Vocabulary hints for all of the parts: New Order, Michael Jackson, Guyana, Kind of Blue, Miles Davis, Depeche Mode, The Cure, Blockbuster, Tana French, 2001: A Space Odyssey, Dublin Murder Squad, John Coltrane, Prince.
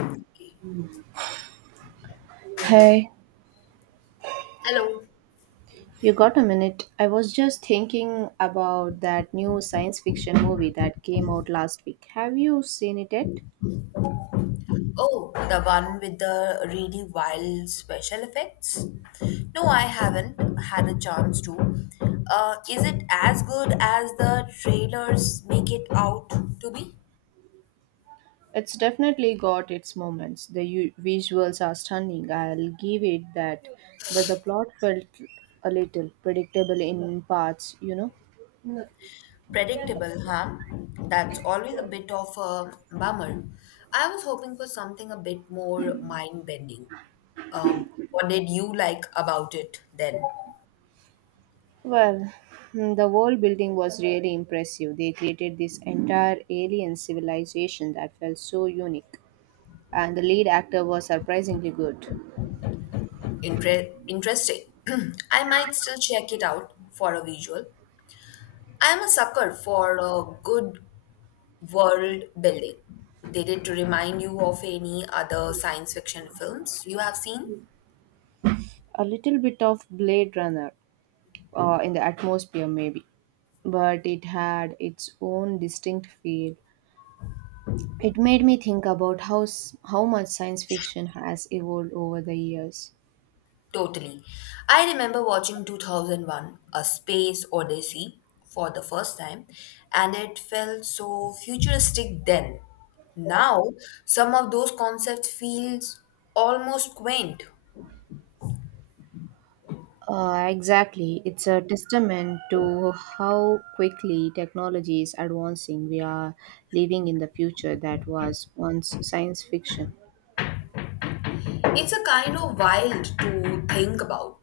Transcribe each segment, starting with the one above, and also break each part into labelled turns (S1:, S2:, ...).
S1: Okay.
S2: Hey,
S1: Hello.
S2: you got a minute? I was just thinking about that new science fiction movie that came out last week. Have you seen it yet?
S1: Oh, the one with the really wild special effects? No, I haven't had a chance to. Is it as good as the trailers make it out to be?
S2: It's definitely got its moments. The visuals are stunning, I'll give it that. But the plot felt a little predictable in parts.
S1: Predictable, huh? That's always a bit of a bummer. I was hoping for something a bit more mind bending. What did you like about it then?
S2: Well, the world building was really impressive. They created this entire alien civilization that felt so unique, and the lead actor was surprisingly good.
S1: Interesting. I might still check it out for a visual. I am a sucker for a good world building. Did it remind you of any other science fiction films you have seen?
S2: A little bit of Blade Runner in the atmosphere, maybe, but it had its own distinct feel. It made me think about how much science fiction has evolved over the years.
S1: Totally. I remember watching 2001 A Space Odyssey for the first time, and it felt so futuristic then. Now, some of those concepts feels almost quaint.
S2: Exactly, it's a testament to how quickly technology is advancing. We are living in the future that was once science fiction.
S1: It's a kind of wild to think about.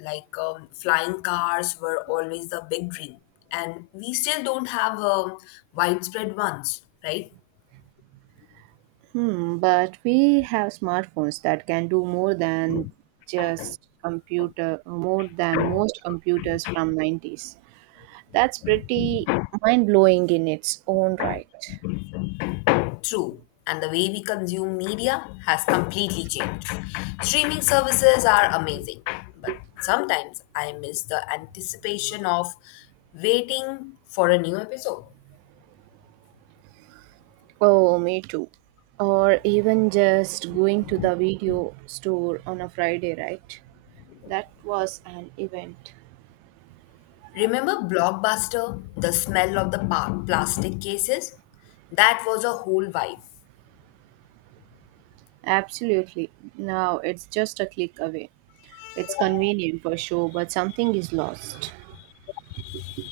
S1: Like flying cars were always the big dream, and we still don't have widespread ones, right?
S2: But we have smartphones that can do more than just computer, more than most computers from 90's. That's pretty mind-blowing in its own right.
S1: True. And the way we consume media has completely changed. Streaming services are amazing, but sometimes I miss the anticipation of waiting for a new episode.
S2: Oh, me too. Or even just going to the video store on a Friday, right? That was an event.
S1: Remember Blockbuster? The smell of the plastic cases? That was a whole vibe.
S2: Absolutely. Now it's just a click away. It's convenient for sure, but something is lost.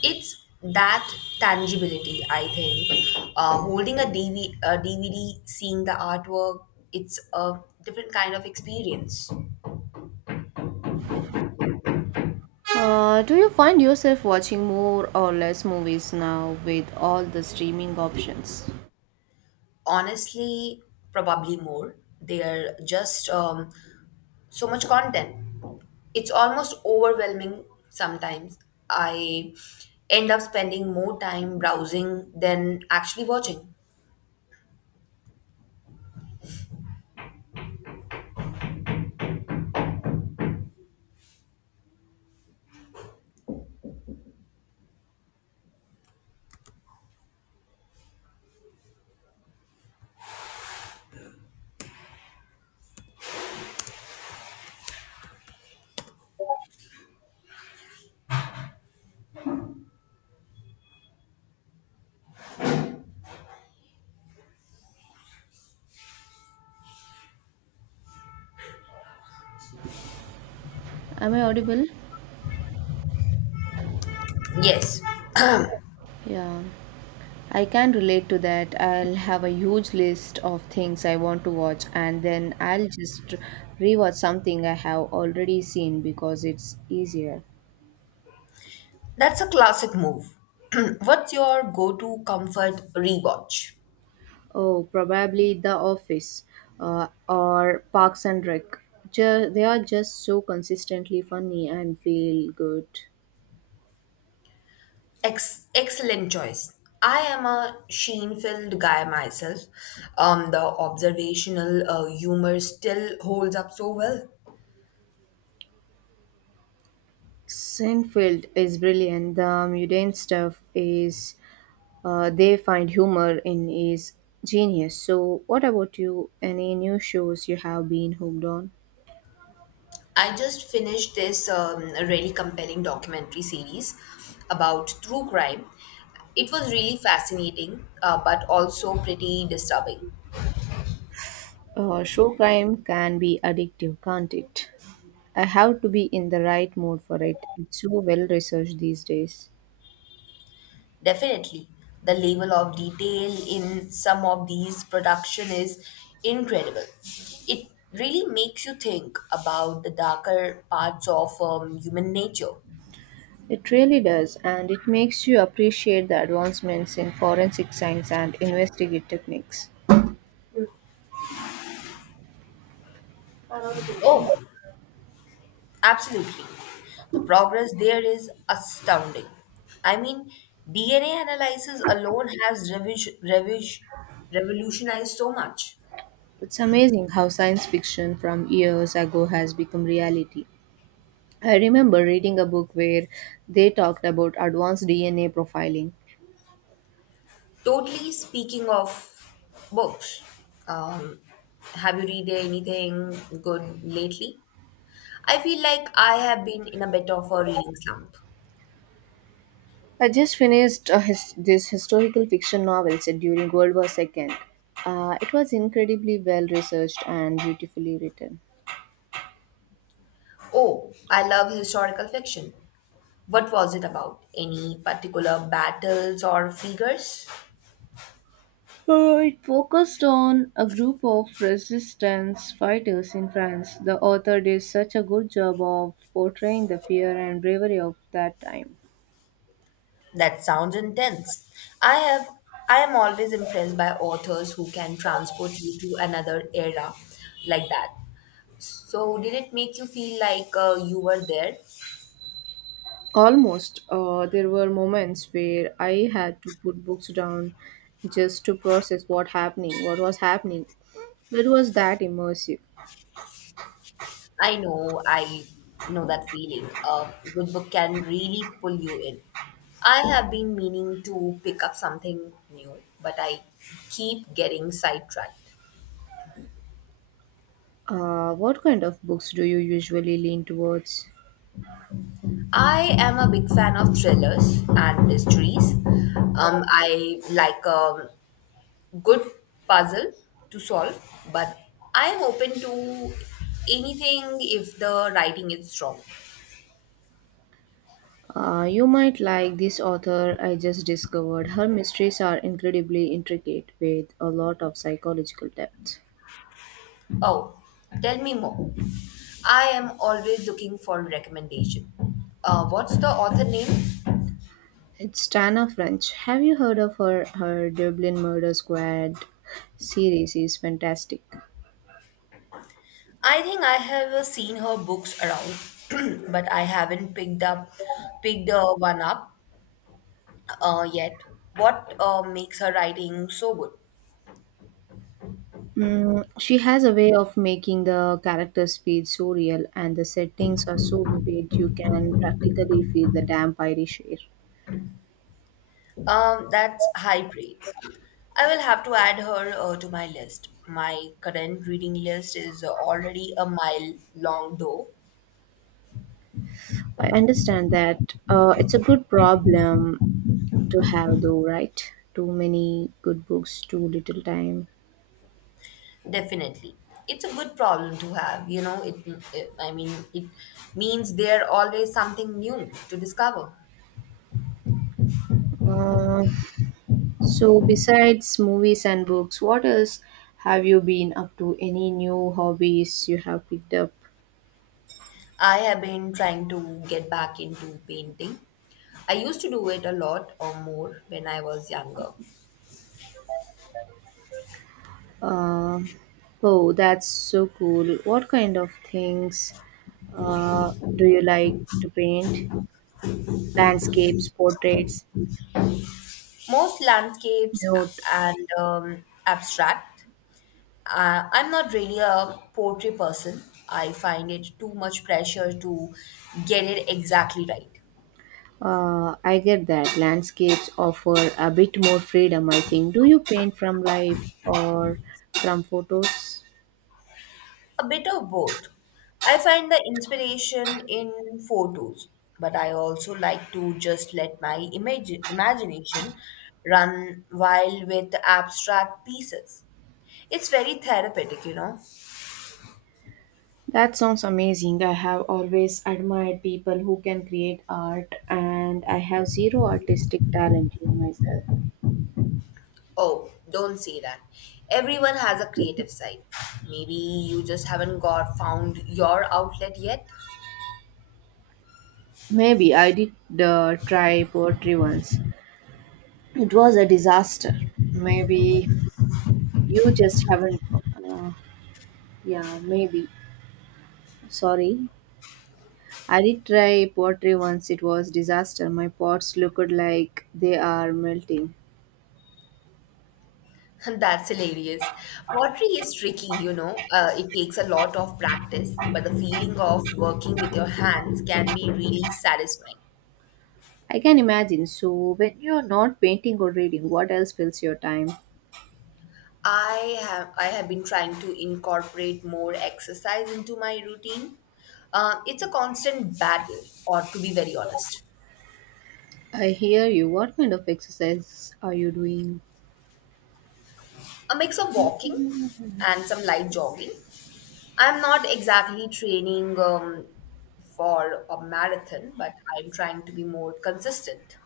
S1: It's that tangibility I think, holding a DVD, seeing the artwork. It's a different kind of experience.
S2: Do you find yourself watching more or less movies now with all the streaming options?
S1: Honestly, probably more. They're just so much content. It's almost overwhelming sometimes. I end up spending more time browsing than actually watching.
S2: Am I audible?
S1: Yes.
S2: Yeah, I can relate to that. I'll have a huge list of things I want to watch, and then I'll just rewatch something I have already seen because it's easier.
S1: That's a classic move. What's your go-to comfort rewatch?
S2: Oh, probably The Office or Parks and Rec. They are just so consistently funny and feel good.
S1: Excellent choice. I am a Sheen-filled guy myself. The observational humor still holds up so well.
S2: Seinfeld is brilliant. The mundane stuff is they find humor in is genius. So, what about you? Any new shows you have been hooked on?
S1: I just finished this really compelling documentary series about true crime. It was really fascinating, but also pretty disturbing.
S2: True crime can be addictive, can't it? I have to be in the right mood for it. It's so well researched these days.
S1: Definitely. The level of detail in some of these production is incredible. It really makes you think about the darker parts of human nature.
S2: It really does, and it makes you appreciate the advancements in forensic science and investigative techniques.
S1: Oh, absolutely. The progress there is astounding. I mean, DNA analysis alone has revolutionized so much.
S2: It's amazing how science fiction from years ago has become reality. I remember reading a book where they talked about advanced DNA profiling.
S1: Totally. Speaking of books, um, have you read anything good lately? I feel like I have been in a bit of a reading slump.
S2: I just finished this historical fiction novel set during World War II. It was incredibly well researched and beautifully written.
S1: Oh, I love historical fiction. What was it about? Any particular battles or figures?
S2: It focused on a group of resistance fighters in France. The author did such a good job of portraying the fear and bravery of that time.
S1: That sounds intense. I have I am always impressed by authors who can transport you to another era like that. So did it make you feel like, you were there?
S2: Almost, there were moments where I had to put books down just to process what was happening. It was that immersive.
S1: I know that feeling. A good book can really pull you in. I have been meaning to pick up something new, but I keep getting sidetracked.
S2: What kind of books do you usually lean towards?
S1: I am a big fan of thrillers and mysteries. I like a good puzzle to solve, but I'm open to anything if the writing is strong.
S2: You might like this author I just discovered. Her mysteries are incredibly intricate with a lot of psychological depth.
S1: Oh, tell me more. I am always looking for recommendation. What's the author name?
S2: It's Tana French. Have you heard of her? Her Dublin Murder Squad series is fantastic.
S1: I think I have seen her books around, but I haven't picked up picked one up yet. What makes her writing so good?
S2: She has a way of making the characters feel so real, and the settings are so vivid you can practically feel the damp Irish air.
S1: That's high praise. I will have to add her, to my list. My current reading list is, already a mile long, though.
S2: I understand that, it's a good problem to have, though, right? Too many good books, too little time.
S1: Definitely. It's a good problem to have, you know, it means there always something new to discover.
S2: Uh, so, besides movies and books, what else have you been up to? Any new hobbies you have picked up?
S1: I have been trying to get back into painting. I used to do it a lot or more when I was younger.
S2: Uh, oh, that's so cool. What kind of things do you like to paint? Landscapes, portraits,
S1: Most landscapes
S2: note.
S1: and abstract. I'm not really a poetry person. I find it too much pressure to get it exactly right.
S2: I get that. Landscapes offer a bit more freedom, I think. Do you paint from life or from photos?
S1: A bit of both. I find the inspiration in photos, but I also like to just let my imagination run wild with abstract pieces. It's very therapeutic, you know.
S2: That sounds amazing. I have always admired people who can create art, and I have zero artistic talent in myself.
S1: Oh, don't say that. Everyone has a creative side. Maybe you just haven't got found your outlet yet.
S2: Maybe I did try poetry once. It was a disaster. Maybe you just haven't. Uh, yeah, maybe. Sorry. I did try pottery once. It was disaster. My pots looked like they are melting.
S1: That's hilarious. Pottery is tricky, you know. It takes a lot of practice, but the feeling of working with your hands can be really satisfying.
S2: I can imagine. So when you're not painting or reading, what else fills your time?
S1: I have been trying to incorporate more exercise into my routine. It's a constant battle, or to be very honest,
S2: I hear you. What kind of exercise are you doing?
S1: a mix of walking and some light jogging. I'm not exactly training for a marathon, but I'm trying to be more consistent.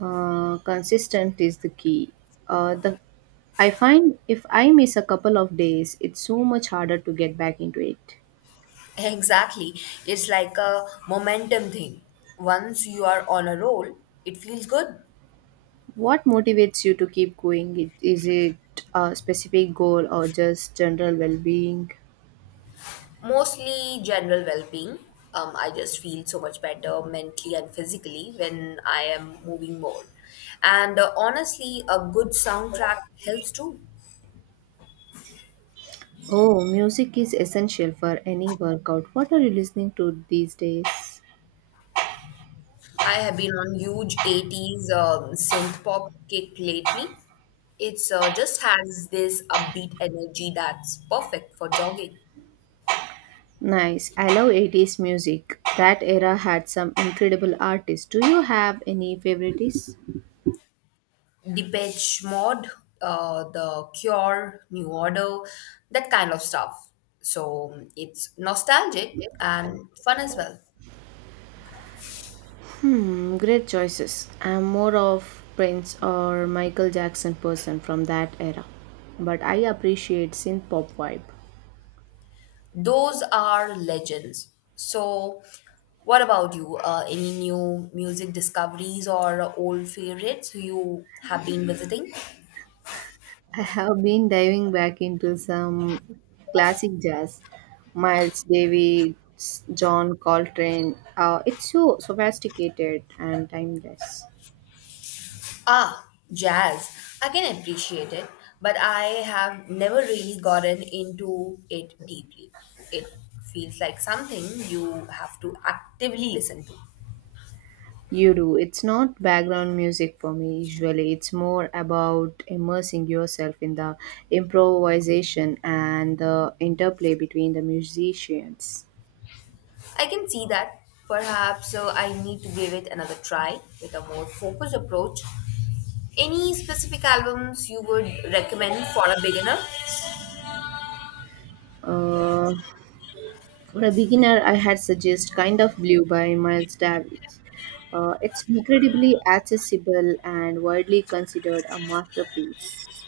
S2: Consistent is the key. The I find if I miss a couple of days, it's so much harder to get back into it.
S1: Exactly. It's like a momentum thing. Once you are on a roll, it feels good.
S2: What motivates you to keep going? Is it a specific goal or just general well being?
S1: Mostly general well being. I just feel so much better mentally and physically when I am moving more. And honestly, a good soundtrack helps too.
S2: Oh, music is essential for any workout. What are you listening to these days?
S1: I have been on huge '80s synth pop kick lately. It's, just has this upbeat energy that's perfect for jogging.
S2: Nice. I love 80's music. That era had some incredible artists. Do you have any favorites?
S1: Depeche Mode, The Cure, New Order, that kind of stuff. So it's nostalgic and fun as well.
S2: Great choices. I'm more of Prince or Michael Jackson person from that era. But I appreciate synth pop vibe.
S1: Those are legends. So, what about you? Any new music discoveries or old favorites you have been visiting?
S2: I have been diving back into some classic jazz, Miles Davis, John Coltrane. It's so sophisticated and timeless.
S1: Ah, jazz. I can appreciate it, but I have never really gotten into it deeply. It feels like something you have to actively listen to.
S2: You do. It's not background music for me usually. It's more about immersing yourself in the improvisation and the interplay between the musicians.
S1: I can see that. Perhaps so I need to give it another try with a more focused approach. Any specific albums you would recommend for a beginner?
S2: Uh, For a beginner, I had suggest Kind of Blue by Miles Davis. It's incredibly accessible and widely considered a masterpiece.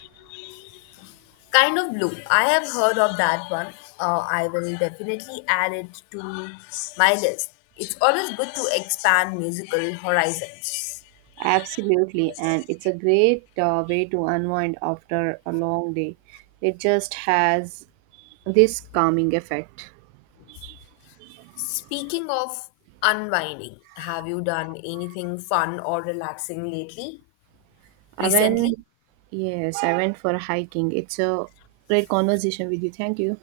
S1: Kind of blue. I have heard of that one. I will definitely add it to my list. It's always good to expand musical horizons.
S2: Absolutely, and it's a great way to unwind after a long day. It just has this calming effect.
S1: Speaking of unwinding, have you done anything fun or relaxing lately?
S2: I
S1: Recently?
S2: went, yes, I went for hiking. It's a great conversation with you. Thank you.